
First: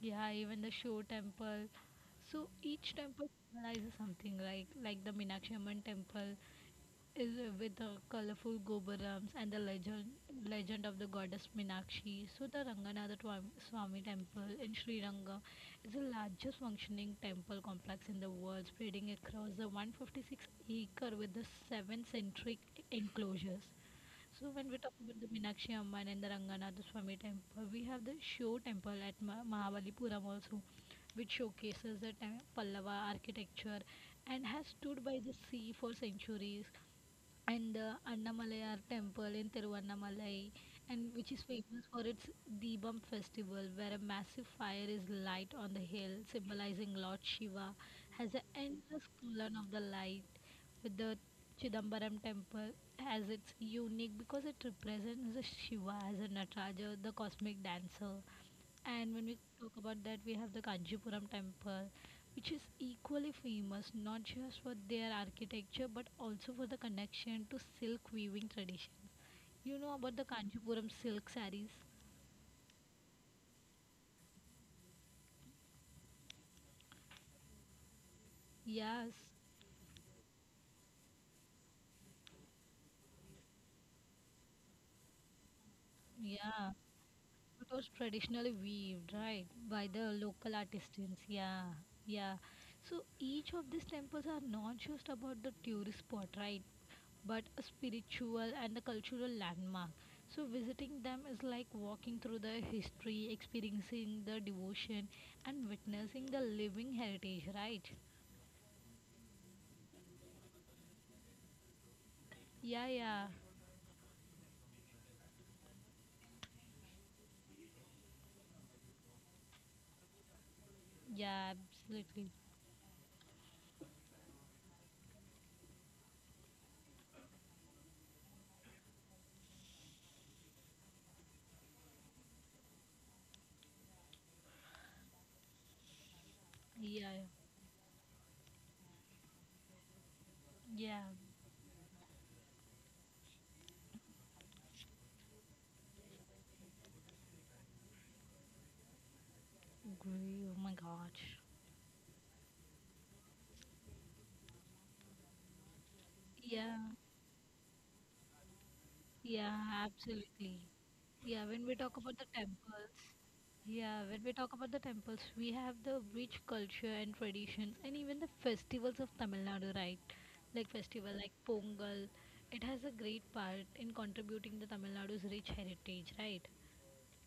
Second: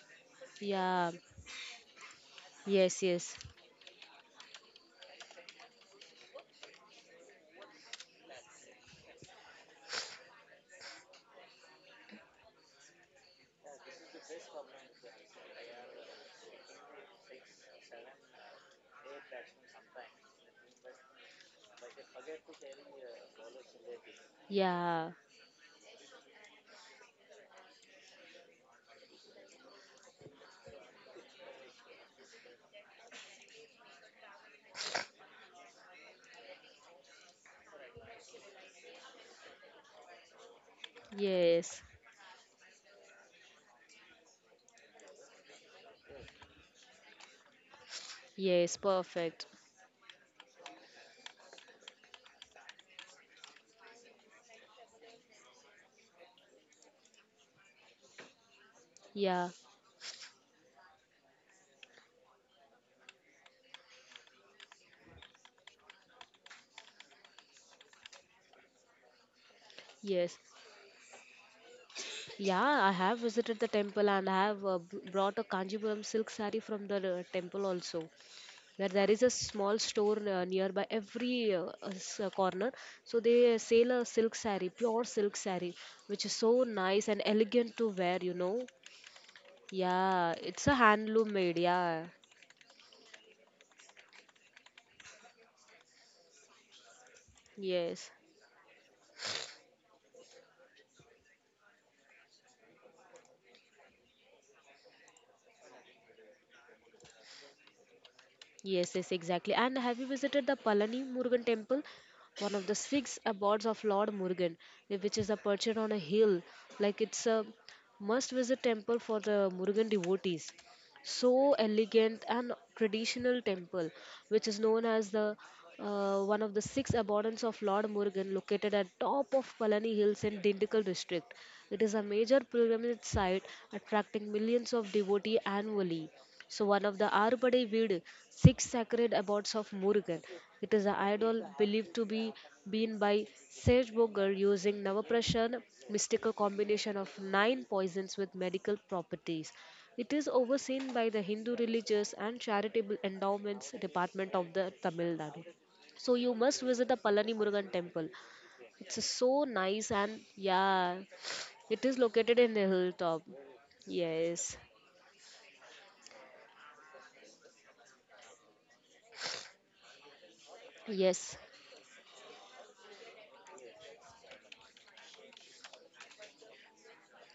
Yeah, even the Show
Yeah,
temple. So each
yes,
temple
yes,
symbolizes something like the Meenakshi Amman temple is with the colorful gopurams and the legend of the goddess Minakshi. So the Swami Temple in Sri Ranga is the largest functioning temple complex in the world, spreading across the 156-acre with the seven centric enclosures. So when we talk
yeah,
about the Minakshi Amman and the Ranganatha Swami Temple, we have the show temple at Mahabalipuram also, which showcases the Pallava architecture and has stood by the sea for centuries, and the Annamalai temple in Tiruvannamalai, and which is
yes,
famous for its Deepam festival, where a massive fire is light on the hill, symbolizing Lord Shiva, has an
yes,
endless
perfect.
column of the light, with the Chidambaram temple as its unique because it represents the Shiva as a Nataraja, the cosmic dancer, and when we
Yeah,
talk about that, we have the Kanchipuram temple, which is equally famous not just for their architecture but also for the connection to silk weaving tradition. You know about the
yes,
Kanchipuram silk sarees?
yeah. I have visited the temple and I have brought a Kanchipuram silk saree from the temple also. Where there is
Yes,
a small store nearby every corner so they sell a silk saree pure silk saree which is so
yeah.
nice and
It
elegant to
was
wear you
traditionally
know
weaved, right, by the
yeah
local
it's a
artisans.
handloom made
Yeah,
yeah
yeah. So each of these temples are not just about the tourist spot, right? But a
yes
spiritual and a cultural landmark. So, visiting them is like walking through the history, experiencing the devotion, and witnessing the living heritage, right?
yes yes exactly and have you visited the palani murugan temple one of the
Yeah,
six
yeah,
abodes of lord murugan which is a perched on a hill like it's a must visit temple for the murugan devotees so
yeah,
elegant
absolutely.
and traditional temple which is known as the one of the 6 abundance of lord murugan located at top of palani hills in dindikal district it is a major pilgrimage site attracting millions of devotees annually so one of the
Yeah,
arbade vid 6 sacred abodes of murugan it is an
yeah,
idol believed to be been by sage boger using navaprashan mystical combination of 9 poisons with medical properties it is
agree. Oh my
overseen by the
gosh.
Hindu Religious and Charitable Endowments Department of the Tamil Nadu. So you must
Yeah,
visit the Palani Murugan temple. It's so nice
yeah,
and
absolutely.
yeah,
Yeah, when we
it is
talk about the
located in the
temples,
hilltop.
yeah, when we
Yes,
talk about the temples, we have the rich culture and traditions, and even the festivals of Tamil Nadu, right? Like festival
yes.
like Pongal, it has a great part in contributing the Tamil Nadu's rich heritage, right?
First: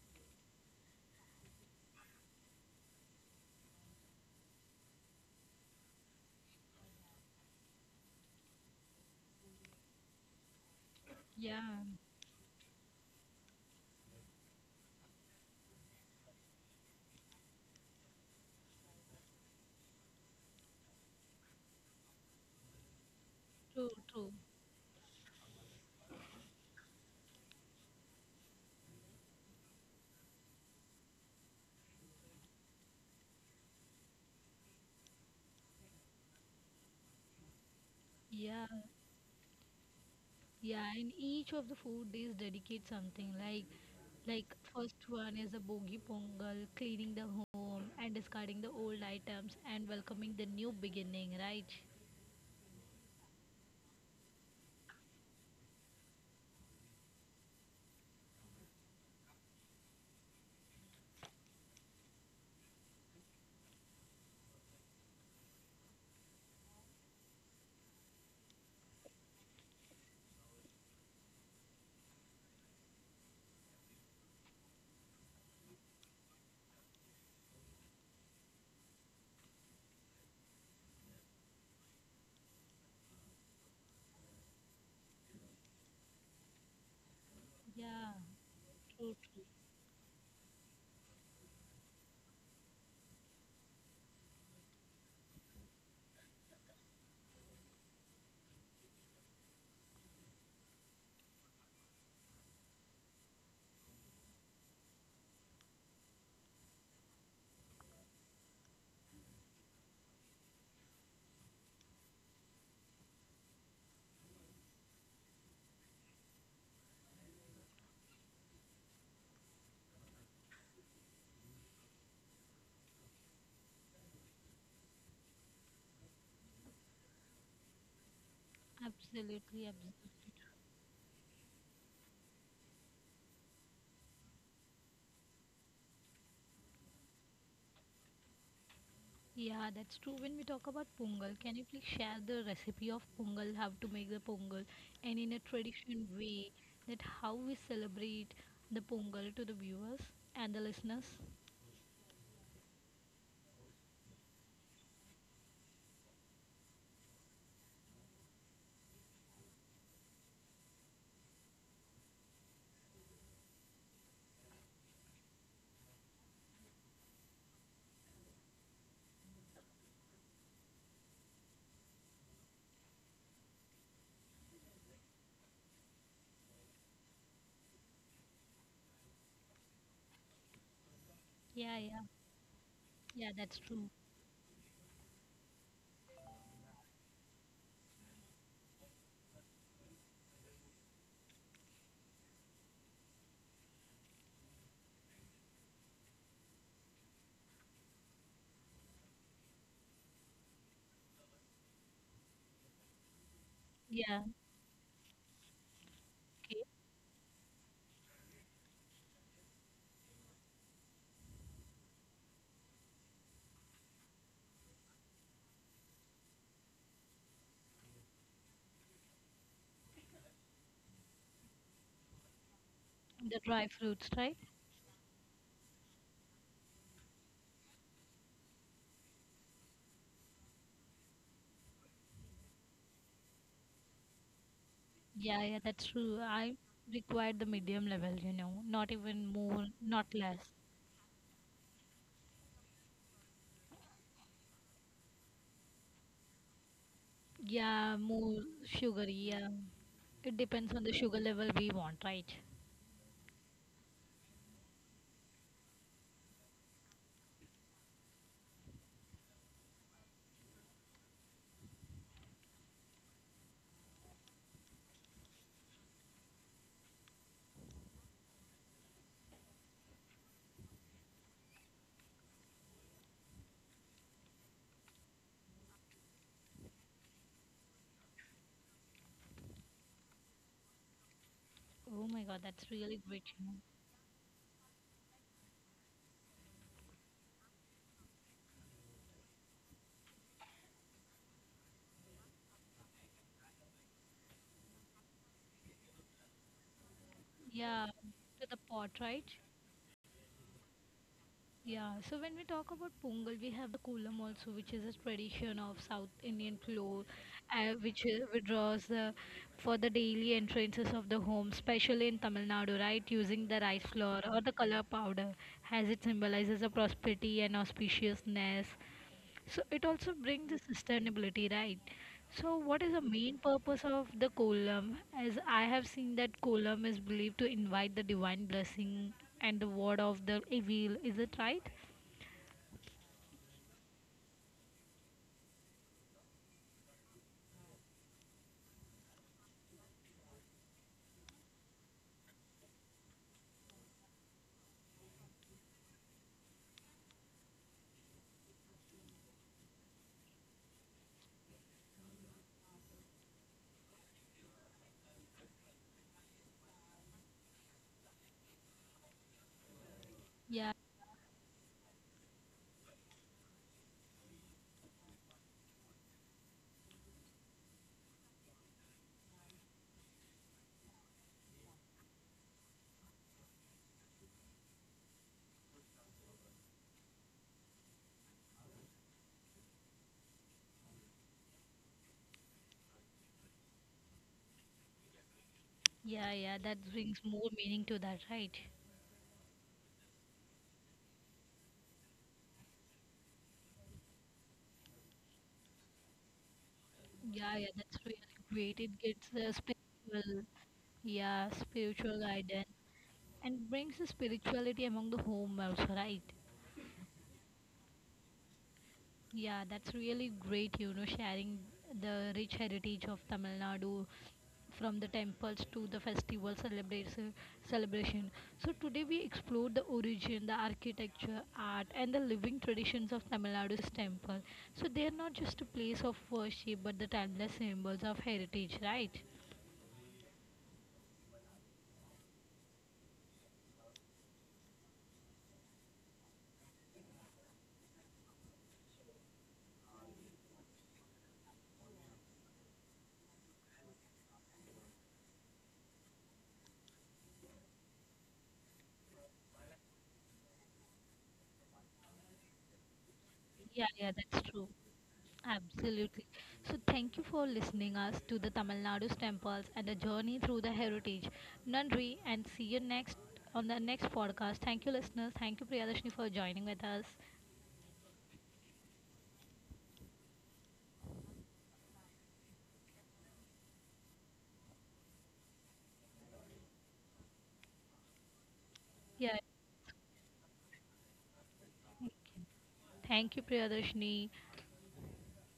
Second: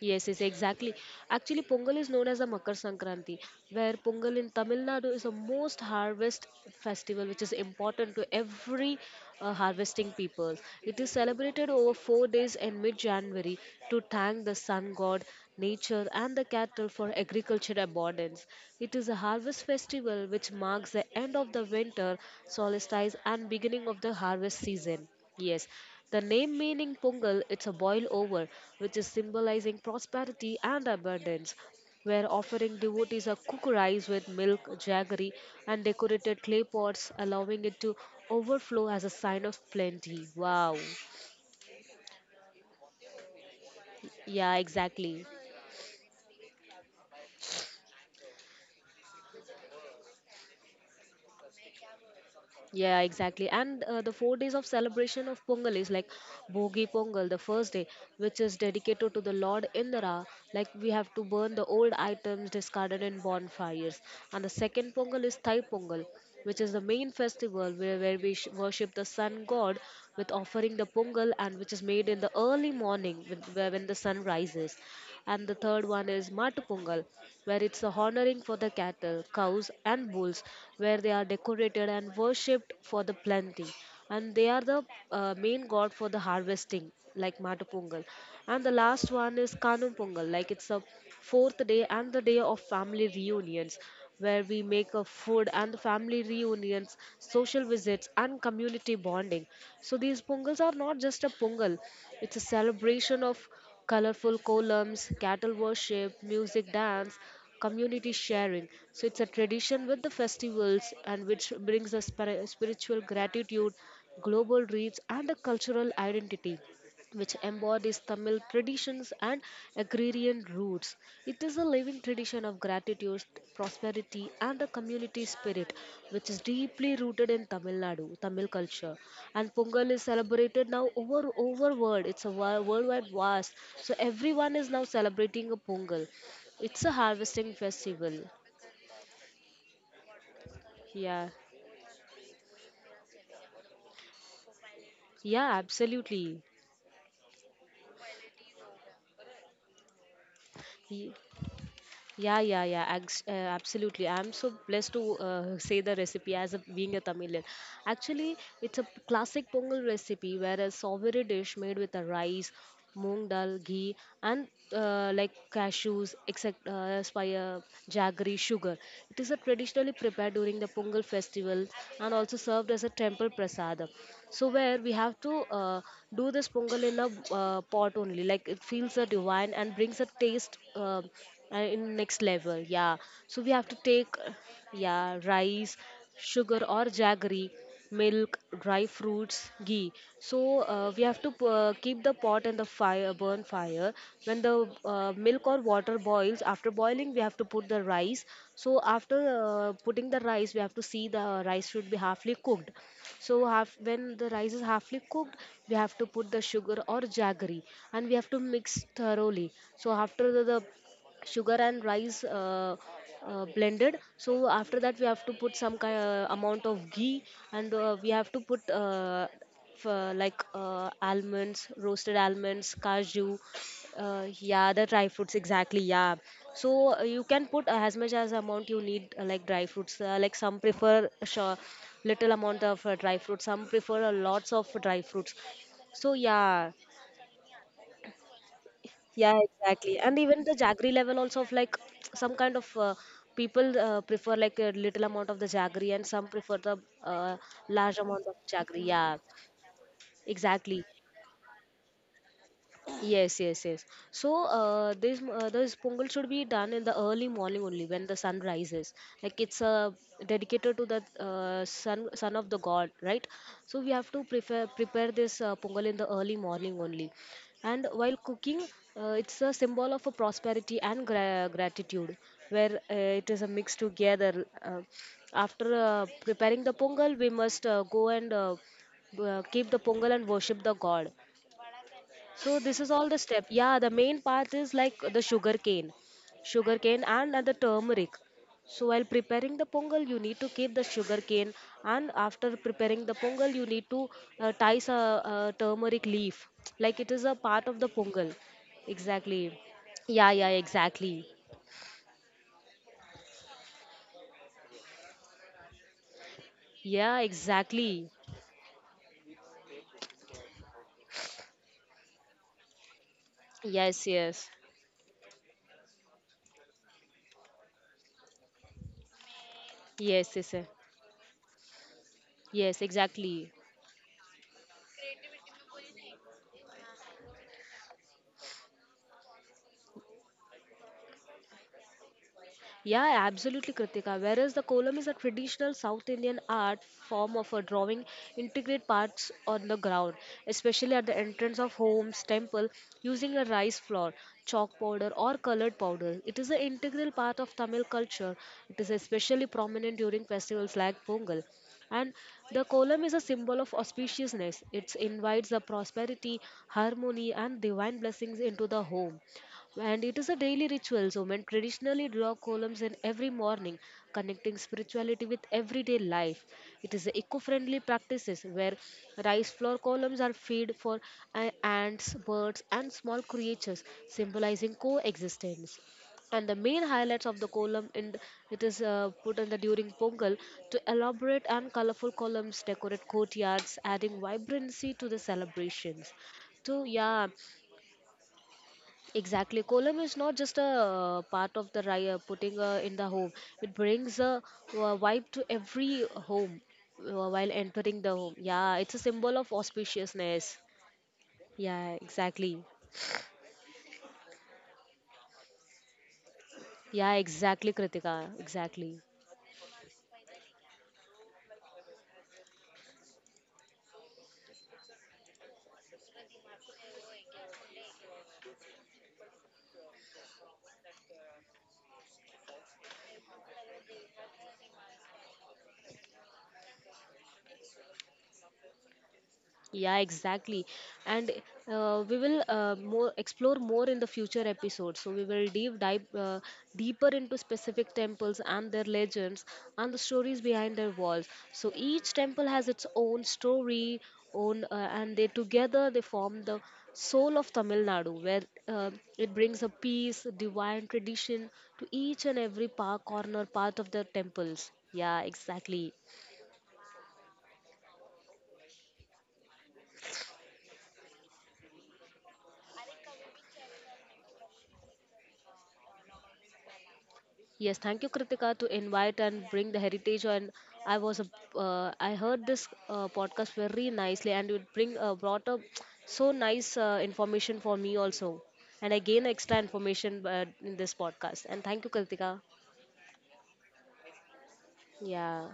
Yes, yes, exactly. Actually, Pongal is known as the Makar Sankranti, where Pongal in Tamil Nadu is the most harvest festival, which is important to every harvesting people. It is
Yeah,
celebrated over 4 days in mid-January to thank the sun god, nature, and the cattle for agriculture abundance. It is a harvest festival which marks the end of the winter solstice and
true,
beginning of the
true.
harvest season. Yes. The name meaning Pongal, it's a boil over, which is symbolizing prosperity and abundance. Where offering devotees a cooked rice with milk, jaggery, and decorated clay pots, allowing it to
Yeah,
overflow as a sign of plenty. Wow.
yeah, and each of the 4 days dedicate something like
Yeah,
first
exactly.
one is a bogi pongal, cleaning the home and discarding the old items and welcoming the new beginning, right?
Yeah, exactly. And the 4 days of celebration of Pongal is like bogi Pongal, the first day, which is dedicated to the Lord Indra. Like we have to burn the old items discarded in bonfires. And the second Pongal is Thai Pongal, which is the main festival where we worship the sun god with offering the Pongal and which is made in the early morning when the sun rises and the third one is Matupungal, where it's a honoring for the cattle, cows, and bulls, where they are decorated and worshipped for the planting, and they are the main god for the harvesting, like Matupungal.
Yeah.
And the last one is Kanum Pungal, like it's a fourth day and the day of family reunions where we make a food and family reunions, social visits, and community bonding. So these pongals are not just a pongal; it's a celebration of colorful columns, cattle worship, music, dance, community sharing. So it's a tradition with the festivals and which brings a spiritual gratitude, global reach, and a cultural identity which embodies Tamil traditions and agrarian roots. It is a living tradition of gratitude, prosperity, and a community spirit, which is deeply rooted in Tamil Nadu, Tamil culture.
Absolutely,
And
absolutely.
Pongal is celebrated now over world. It's a worldwide vast, so everyone is now celebrating a Pongal. It's a harvesting festival.
Yeah, that's true. When we talk about
Yeah,
pongal, can you please share the recipe of pongal, how to make the pongal, and in a
yeah,
traditional
absolutely.
way, that how we celebrate the pongal to the viewers and the listeners?
Yeah, yeah, yeah, absolutely. I'm so blessed to say the recipe as a, being a Tamilian. Actually, it's a classic Pongal recipe where a savory dish made with a rice, moong dal, ghee, and like cashews, except spire, jaggery, sugar. It is a traditionally prepared during the Pongal festival and also served as a temple prasad. So where we have to do this Pongal in a pot only, like it feels a divine and brings a taste.
Yeah,
In
yeah,
next level, yeah.
yeah,
So
that's
we have to
true.
take yeah, rice, sugar or jaggery, milk, dry fruits, ghee. So we have to keep the pot and the fire, burn fire when the milk or water boils. After boiling we have to put the rice. So after putting the rice we have to see the rice should be halfly cooked. So half,
Yeah,
when the rice is halfly cooked we have to put the
okay.
sugar or jaggery, and we have to mix thoroughly. So after the sugar and rice blended, so after that we have to put some kind amount of ghee. And we have to put like almonds, roasted almonds,
The
cashew.
dry fruits, right?
Yeah, the dry fruits, exactly, yeah. So you can put as much as amount you need, like dry fruits, like some prefer, sure, little amount of dry fruits, some prefer a lots of dry fruits,
Yeah, yeah, that's
so
true. I
yeah.
required the medium level, you know, not even
Yeah,
more,
exactly.
not
And even
less.
the jaggery level also, of like some kind of, people prefer like a little amount of the jaggery and some prefer the uh,
Yeah,
large amount
more
of jaggery.
sugary.
Yeah,
Yeah, it depends on
exactly.
the sugar level we want, right?
Yes, yes, yes. So this pongal should be done in the early morning only, when the sun rises. Like it's dedicated to the sun, son of the god, right? So we have to prepare this pongal in the early morning only. And while cooking, it's a symbol of a prosperity and gratitude, where it is a mix together. After preparing the pongal, we must go and keep the pongal and worship the god.
Oh my God,
So
that's
this is
really
all the
great, you
step.
know.
Yeah, the main part is like the sugar cane and the turmeric. So while preparing the pongal, you need to keep the sugar cane, and after preparing the pongal, you need to tie a, turmeric leaf, like it is a part of
Yeah,
the pongal.
to the pot, right?
Exactly. Yeah, yeah, exactly.
Yeah, so when we talk about Pongal, we have the Kolam also, which is a tradition of South Indian floor,
Yeah,
which
exactly.
withdraws the, for the daily entrances of the home, especially in Tamil Nadu, right? Using the rice
Yes,
flour or the
yes,
color powder, as it symbolizes a prosperity and auspiciousness. So it also
yes,
brings
yes, yes,
the sustainability, right? So what
yes,
is the main
exactly.
purpose of the kolam? As I have seen that kolam is believed to invite the divine blessing and the word of the evil. Is it right?
Yeah, absolutely, Kritika. Whereas the kolam is a traditional South Indian art form of a drawing, integrate parts on the ground, especially at the entrance of homes, temple, using a rice flour, chalk powder, or colored powder. It is an integral part of Tamil culture. It is especially prominent during festivals like Pongal. And the kolam is a symbol of auspiciousness. It invites the prosperity, harmony, and divine blessings into the home. And it is a daily
Yeah,
ritual. So, men traditionally draw columns in every morning, connecting spirituality with everyday life. It is eco friendly practices, where rice flour columns are fed for ants, birds, and small creatures, symbolizing coexistence, and the main highlights of the column in it is put in the during pongal, to elaborate and colorful columns decorate courtyards, adding vibrancy to the celebrations,
yeah, yeah. That
so
brings
yeah.
more meaning to that, right?
Exactly. Kolam is not just a part of the ri- putting in the home. It brings a vibe to every home while
Yeah, yeah. That's
entering the
really
home. Yeah,
great.
it's a
It gets
symbol of
the spiritual,
auspiciousness.
yeah,
Yeah,
spiritual
exactly.
guidance and brings the spirituality among the home also, right?
Yeah, exactly, Kritika. Exactly.
Yeah, that's really great, you know, sharing the rich heritage of Tamil Nadu from the temples to the festival celebration. So today we explored the origin, the architecture, art and the living traditions of Tamil Nadu's temple. So they are not just a place of worship but the timeless symbols of heritage, right?
Yeah, exactly. And we will more explore more in the future episodes. So we will deep dive deeper into specific temples and their legends, and the stories behind their walls. So each temple has its own story, own and they together they form the soul of Tamil Nadu, where uh, it brings a peace, divine tradition to each and every park corner part
Yeah,
of the
yeah, that's true.
temples. Yeah, exactly.
Absolutely. So thank you for listening us to the Tamil Nadu's temples and a journey through the heritage. Nandri and see you next on the next podcast. Thank you listeners. Thank you Priyadarshini for joining with us.
Yes, thank you, Kritika, to invite and bring the heritage. And I was, I heard this podcast very nicely, and it bring brought up so nice information for me also, and I gain
Yeah.
extra information in this podcast. And thank you,
Thank
Kritika.
you, Thank you, Priyadarshini.
Yeah.